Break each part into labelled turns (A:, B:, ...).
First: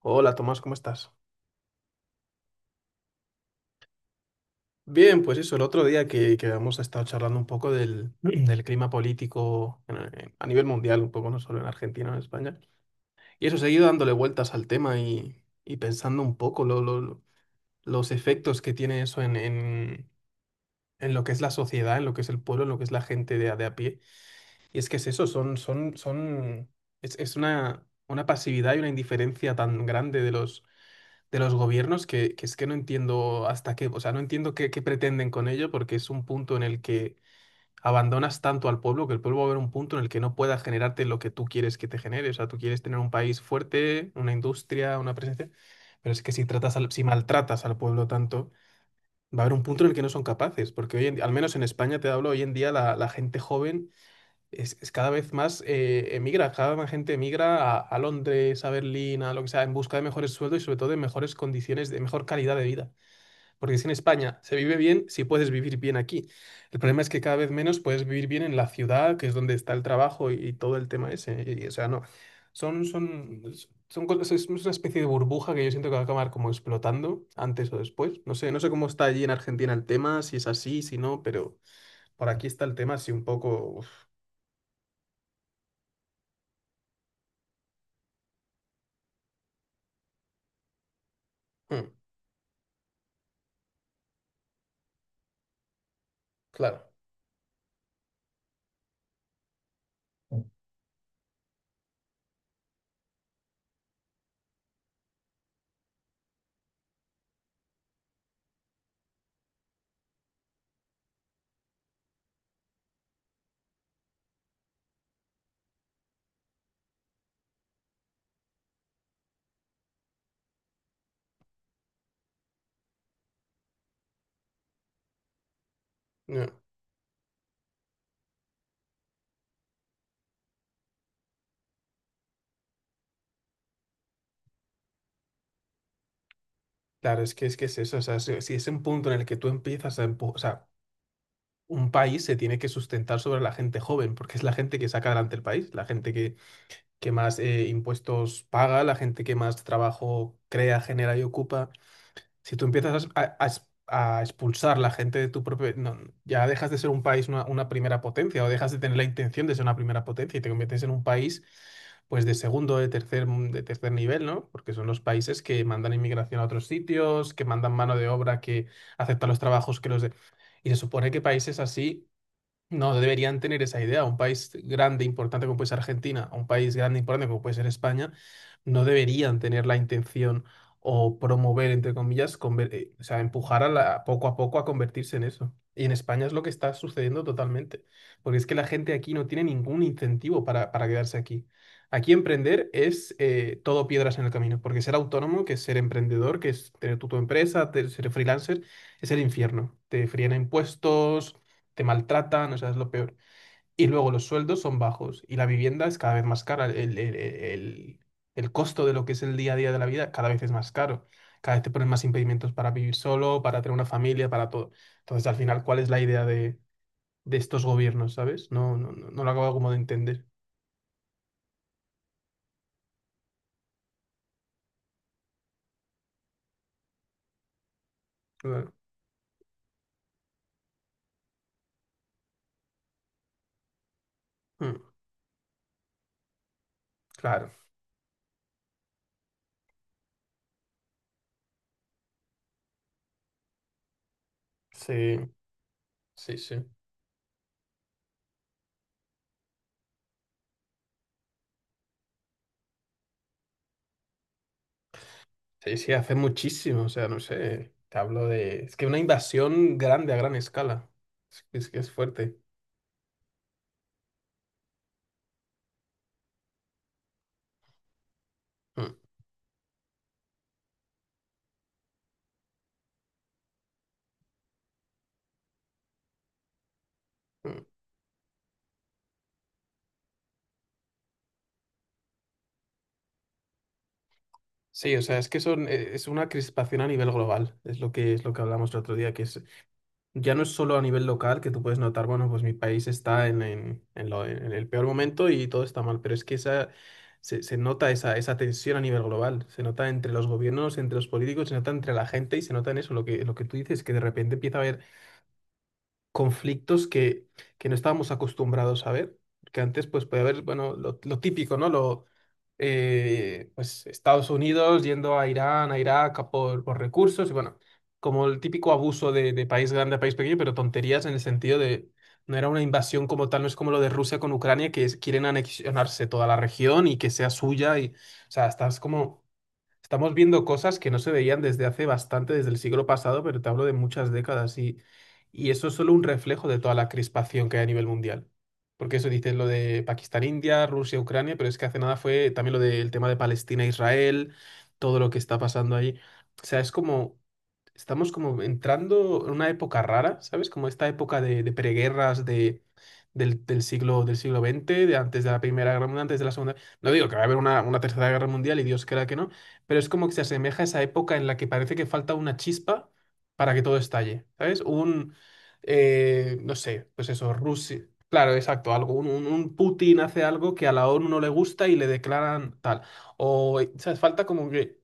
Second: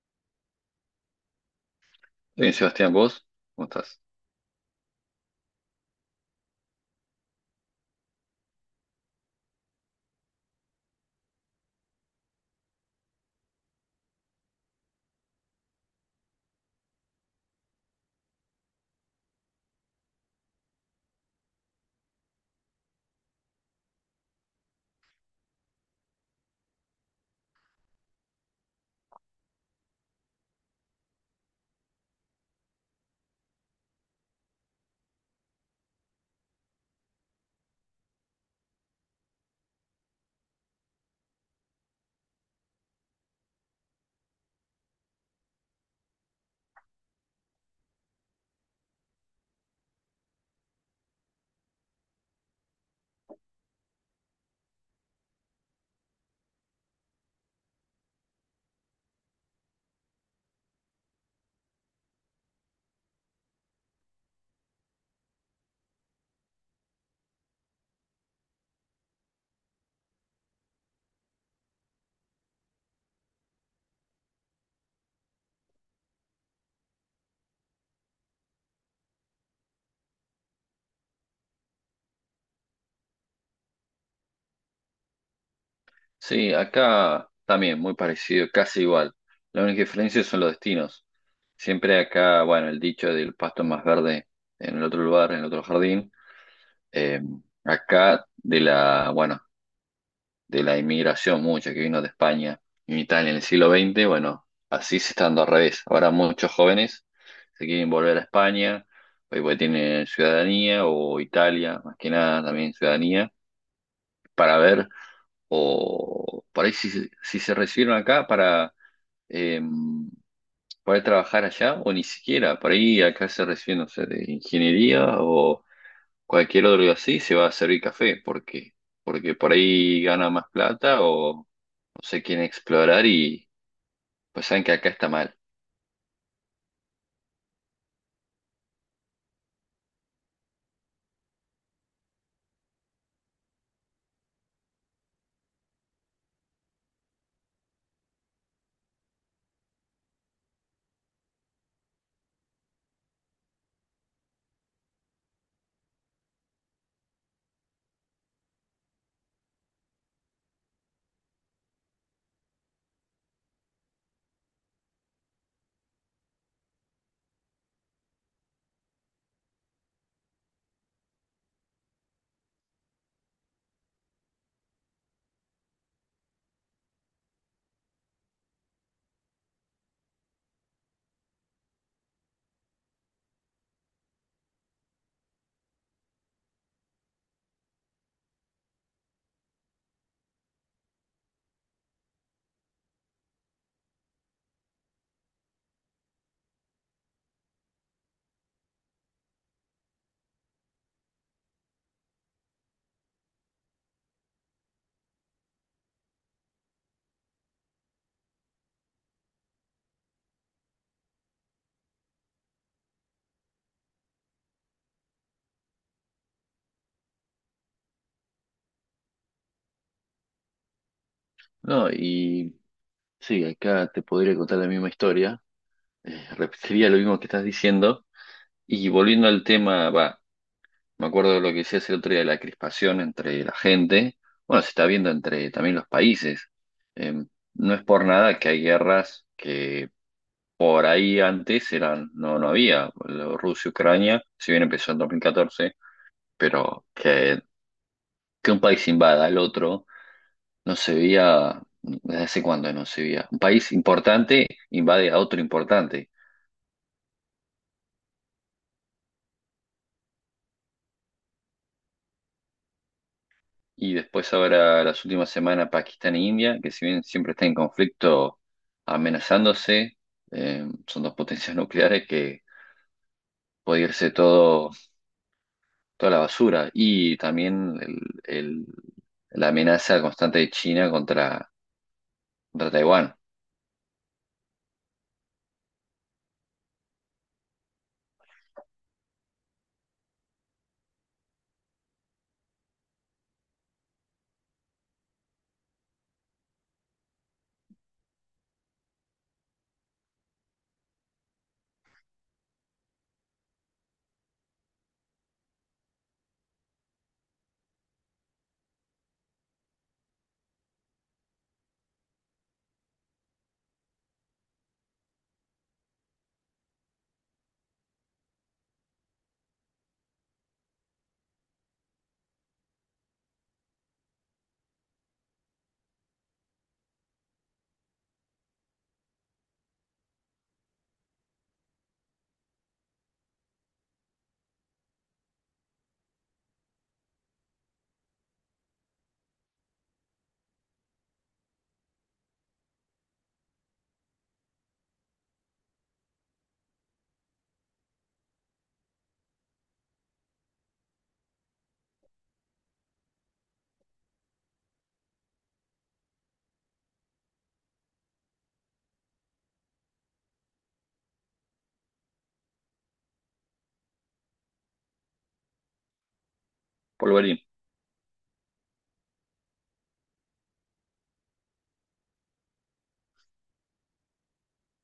A: Hola Tomás, ¿cómo estás?
B: Bien, Sebastián, ¿vos? ¿Cómo estás?
A: Bien, pues eso, el otro día que hemos estado charlando un poco del, del clima político a nivel mundial, un poco no solo en Argentina, en España, y eso, seguido dándole vueltas al tema y pensando un poco los efectos que tiene eso en lo que es la sociedad, en lo que es el pueblo, en lo que es la gente de, de a pie. Y es que es eso, es una pasividad y una indiferencia tan grande de los gobiernos que es que no entiendo hasta qué, o sea, no entiendo qué pretenden con ello, porque es un punto en el que abandonas tanto al pueblo que el pueblo va a haber un punto en el que no pueda generarte lo que tú quieres que te genere. O sea, tú quieres tener un país fuerte, una industria, una presencia, pero es que si si maltratas al pueblo tanto, va a haber un punto en el que no son capaces, porque al menos en España te hablo, hoy en día la gente joven es cada vez más emigra, cada vez más gente emigra a Londres, a Berlín, a lo que sea, en busca de mejores sueldos y sobre todo de mejores condiciones, de mejor calidad de vida. Porque si en España se vive bien, si puedes vivir bien aquí. El problema es que cada vez menos puedes vivir bien en la ciudad, que es donde está el trabajo y todo el tema ese. O sea, no, son, son, son cosas, es una especie de burbuja que yo siento que va a acabar como explotando antes o después. No sé, no sé cómo está allí en Argentina el tema, si es así, si no, pero por aquí está el tema así un poco... uf,
B: Sí, acá también, muy parecido, casi igual. La única diferencia son los destinos.
A: mm,
B: Siempre acá, bueno, el dicho del pasto es más verde en el otro lugar, en el otro jardín.
A: claro.
B: Eh, acá de la, bueno,
A: No,
B: de la inmigración mucha que vino de España y Italia en el siglo XX, bueno, así se está dando al revés. Ahora muchos jóvenes se quieren volver a España, pues porque tienen ciudadanía, o Italia, más que nada también ciudadanía, para ver o por ahí si se recibieron acá para eh, poder trabajar allá, o ni siquiera, por ahí acá se reciben, no sé, de ingeniería o cualquier otro así, se va a servir café, porque por ahí gana más plata o no sé quién explorar y pues saben que acá está mal.
A: claro, es que es eso. O sea, si es un punto en el que tú empiezas a o sea, un país se tiene que sustentar sobre la gente joven, porque es la gente que saca adelante el país, que más impuestos paga, la gente que más trabajo crea, genera y ocupa. Si tú empiezas a expulsar la gente de tu propio... no, ya dejas de ser un país, una primera potencia, o dejas de tener la intención de ser una primera potencia y te conviertes en un país, pues, de segundo, de tercer nivel, ¿no? Porque son los países que mandan inmigración a otros sitios, que mandan mano de obra, que aceptan los trabajos que los de... Y se supone que países así no deberían tener esa idea. Un país grande e importante como puede ser Argentina, un país grande e importante como puede ser España, no deberían tener la intención o promover, entre comillas, o sea, empujar poco a poco a convertirse en eso. Y en España es lo que está sucediendo totalmente, porque es que la gente aquí no tiene ningún incentivo para quedarse aquí. Aquí emprender es todo piedras en el camino, porque ser autónomo, que es ser emprendedor, que es tener tu empresa, ser freelancer, es el infierno. Te fríen a impuestos, te maltratan, o sea, es lo peor. Y luego los sueldos son bajos y la vivienda es cada vez más cara. El costo de lo que es el día a día de la vida cada vez es más caro. Cada vez te ponen más impedimentos para vivir solo, para tener una familia, para todo. Entonces, al final, ¿cuál es la idea de estos gobiernos, ¿sabes? No lo acabo como de entender.
B: No, y sí, acá te podría contar la misma historia, repetiría lo mismo que estás diciendo,
A: Claro.
B: y volviendo al tema, va. Me acuerdo de lo que decías el otro día de la crispación entre la gente. Bueno, se
A: Mm,
B: está viendo entre también los países. Eh,
A: claro.
B: no es por nada que hay guerras que por ahí antes eran, no, no había. Rusia-Ucrania, si bien empezó en dos
A: Sí,
B: mil catorce,
A: sí, sí.
B: pero que un país invada al otro no se veía desde hace cuándo no se veía. Un país importante invade a otro
A: Sí, sí,
B: importante.
A: hace muchísimo, o sea, no sé, te hablo de... Es que una invasión grande a gran escala, es que es fuerte.
B: Y después ahora las últimas semanas Pakistán e India, que si bien siempre están en conflicto
A: Mm,
B: amenazándose, son dos potencias nucleares que puede irse todo, toda la basura. Y
A: mm.
B: también el- la amenaza constante de China contra Taiwán,
A: Sí, o sea, es que son, es una crispación a nivel global, es es lo que hablamos el otro día, que es, ya no es solo a nivel local que tú puedes notar, bueno, pues mi país está en el peor momento y todo está mal, pero es que esa, se nota esa, esa tensión a nivel global, se nota entre los gobiernos, entre los políticos, se nota entre la gente y se nota en eso, lo que tú dices, que de repente empieza a haber conflictos que no estábamos acostumbrados a ver, que antes pues puede haber, bueno, lo típico, ¿no? Lo, pues Estados Unidos yendo a Irán, a Irak a por recursos y bueno, como el típico abuso de país grande a país pequeño, pero tonterías en el sentido de no era una invasión como tal, no es como lo de Rusia con Ucrania, quieren anexionarse toda la región y que sea suya y, o sea, estás como estamos viendo cosas que no se veían desde hace bastante, desde el siglo pasado, pero te hablo de muchas décadas y eso es solo un reflejo de toda la crispación que hay a nivel mundial. Porque eso dices lo de Pakistán, India, Rusia, Ucrania, pero es que hace nada fue también lo del tema de Palestina, Israel, todo lo que está pasando ahí. O sea, es como, estamos como entrando en una época rara, ¿sabes? Como esta época de preguerras, de, del siglo veinte de antes de la Primera Guerra Mundial, antes de la Segunda. No digo que va a haber una Tercera Guerra Mundial y Dios quiera que no, pero es como que se asemeja a esa época en la que parece que falta una chispa para que todo estalle, ¿sabes? Un, no sé, pues
B: por
A: eso,
B: Berlín.
A: Rusia. Claro, exacto, algo. Un Putin hace algo que a la ONU no le gusta y le declaran tal. O, ¿sabes? Falta como que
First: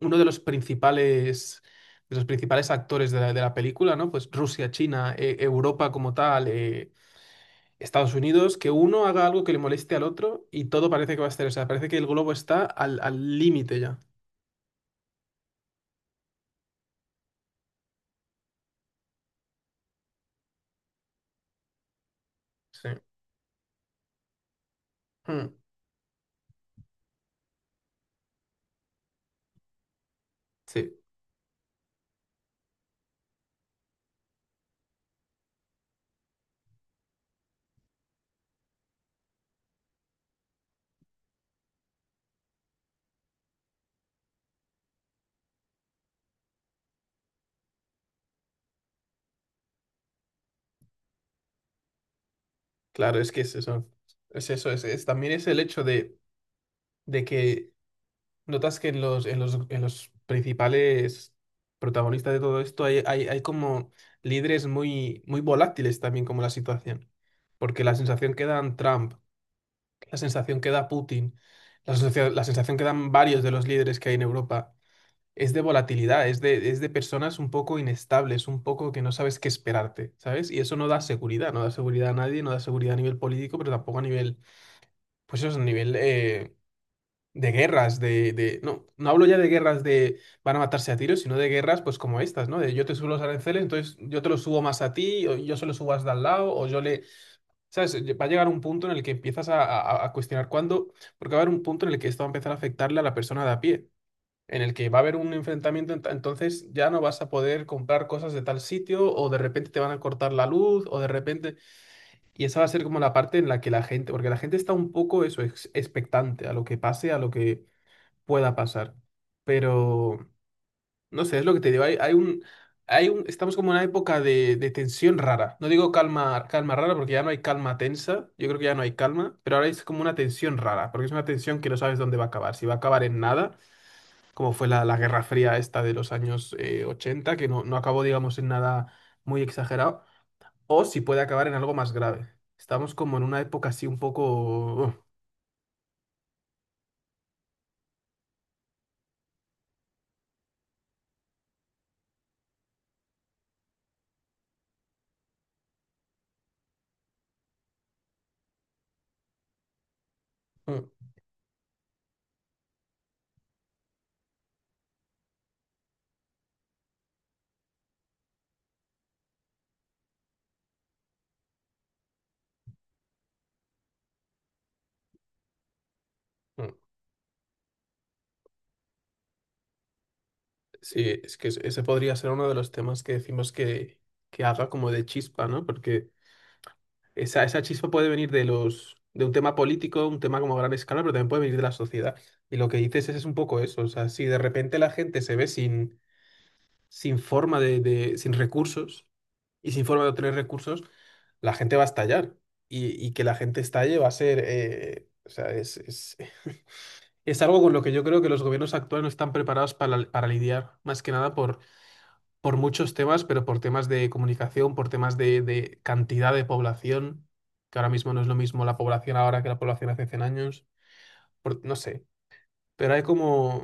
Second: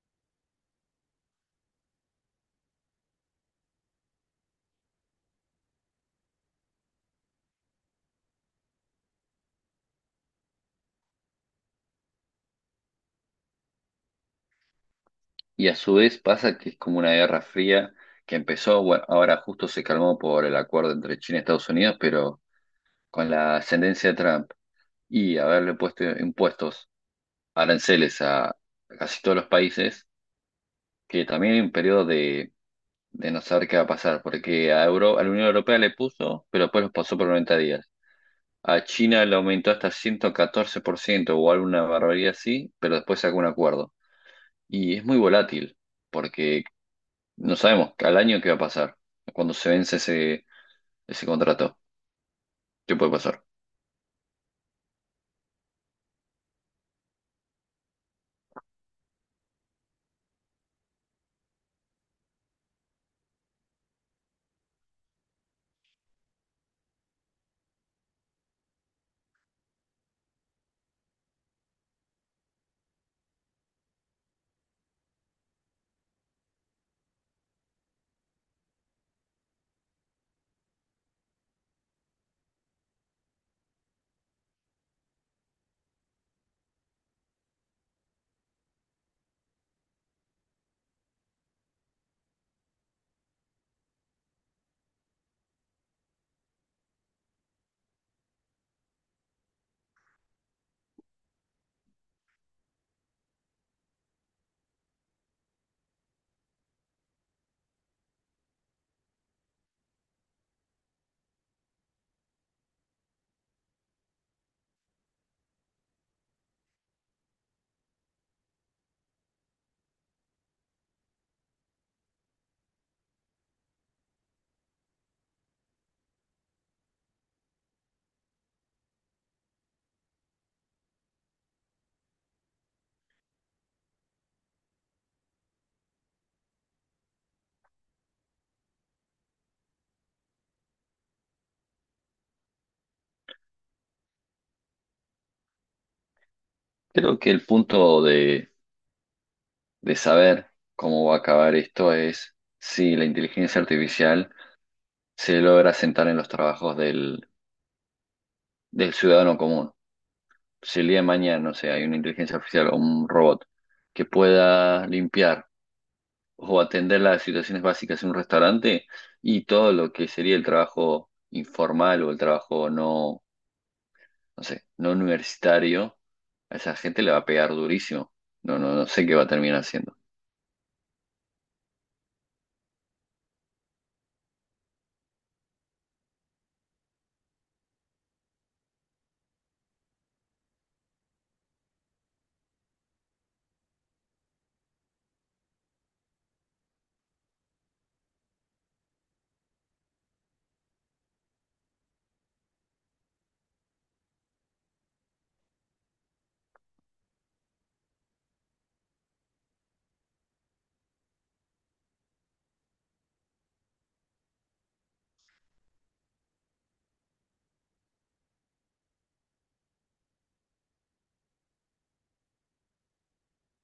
A: uno de los principales actores de la película, ¿no? Pues Rusia, China, Europa como tal, Estados Unidos, que uno haga algo que le moleste al otro y todo parece que va a estar. O sea, parece que el globo está al límite ya.
B: Y a su vez pasa que es como una guerra fría que empezó, bueno, ahora justo se calmó por el acuerdo entre China y Estados Unidos, pero
A: Sí.
B: con la ascendencia de Trump y
A: Mm.
B: haberle puesto impuestos aranceles a casi todos los países,
A: Sí,
B: que también hay un periodo de no saber qué va a pasar, porque a la Unión Europea le puso, pero después los pasó por 90 días. A China le aumentó hasta 114% o alguna barbaridad así, pero después sacó un acuerdo. Y es muy volátil, porque no sabemos al año qué va a pasar, cuando se vence ese contrato, qué puede
A: claro, es que
B: pasar.
A: es eso. Es eso, también es el hecho de que notas que en en los principales protagonistas de todo esto hay como líderes muy, muy volátiles también como la situación. Porque la sensación que dan Trump, la sensación que da Putin, la sensación que dan varios de los líderes que hay en Europa es de volatilidad, es de personas un poco inestables, un poco que no sabes qué esperarte, ¿sabes? Y eso no da seguridad, no da seguridad a nadie, no da seguridad a nivel político, pero tampoco a nivel... Pues eso es a nivel de guerras, no, no hablo ya de guerras de van a matarse a tiros, sino de guerras pues como estas, ¿no? De yo te subo los aranceles, entonces yo te los subo más a ti, o yo se los subo hasta al lado, o yo le... ¿Sabes? Va a llegar un punto en el que empiezas a cuestionar cuándo, porque va a haber un punto en el que esto va a empezar a afectarle a la persona de a pie, en el que va a haber un enfrentamiento, entonces ya no vas a poder comprar cosas de tal sitio, o de repente te van a cortar la luz, o de repente... Y esa va a ser como la parte en la que la gente, porque la gente está un poco eso, expectante a lo que pase, a lo que pueda pasar. Pero, no sé, es lo que te digo, hay, estamos como en una época de tensión rara. No digo calma, calma rara porque ya no hay calma tensa, yo creo que ya no hay calma, pero ahora es como una tensión rara, porque es una tensión que no sabes dónde va a acabar, si va a acabar en nada, como fue la, la Guerra Fría esta de los años 80, que no, no acabó, digamos, en nada muy exagerado, o si puede acabar en algo más grave. Estamos como en una época así un poco...
B: Creo que el punto de saber cómo va a acabar esto es si la inteligencia artificial se logra sentar en los trabajos del ciudadano común.
A: Mm,
B: Si
A: mm,
B: el día de mañana, no sé, hay una inteligencia artificial o un robot que pueda limpiar o atender las situaciones básicas en un restaurante y todo lo que sería el trabajo informal o el trabajo no, no sé, no universitario, a
A: mm.
B: esa gente le va a pegar durísimo. No, no, no sé qué va a terminar haciendo.
A: Sí, es que ese podría ser uno de los temas que decimos que haga como de chispa, ¿no? Porque esa chispa puede venir de los, de un tema político, un tema como a gran escala, pero también puede venir de la sociedad. Y lo que dices es un poco eso. O sea, si de repente la gente se ve sin, sin forma sin recursos y sin forma de obtener recursos, la gente va a estallar. Y que la gente estalle va a ser, o sea, es algo con lo que yo creo que los gobiernos actuales no están preparados para lidiar, más que nada por muchos temas, pero por temas de comunicación, por temas de cantidad de población, que ahora mismo no es lo mismo la población ahora que la población hace 100 años, no sé, pero hay como,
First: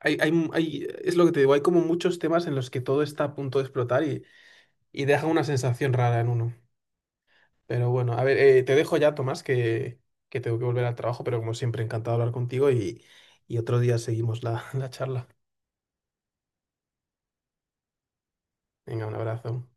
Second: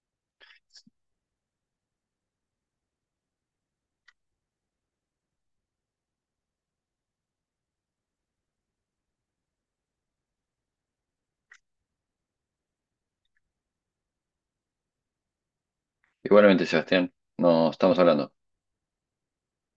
A: es lo que te digo, hay como muchos temas en los que todo está a punto de explotar y deja una sensación rara en uno. Pero bueno, a ver, te dejo ya, Tomás, que tengo que volver al trabajo, pero como siempre, encantado de hablar contigo y otro día seguimos la, la charla.
B: Igualmente, Sebastián, nos estamos hablando.
A: Venga, un abrazo.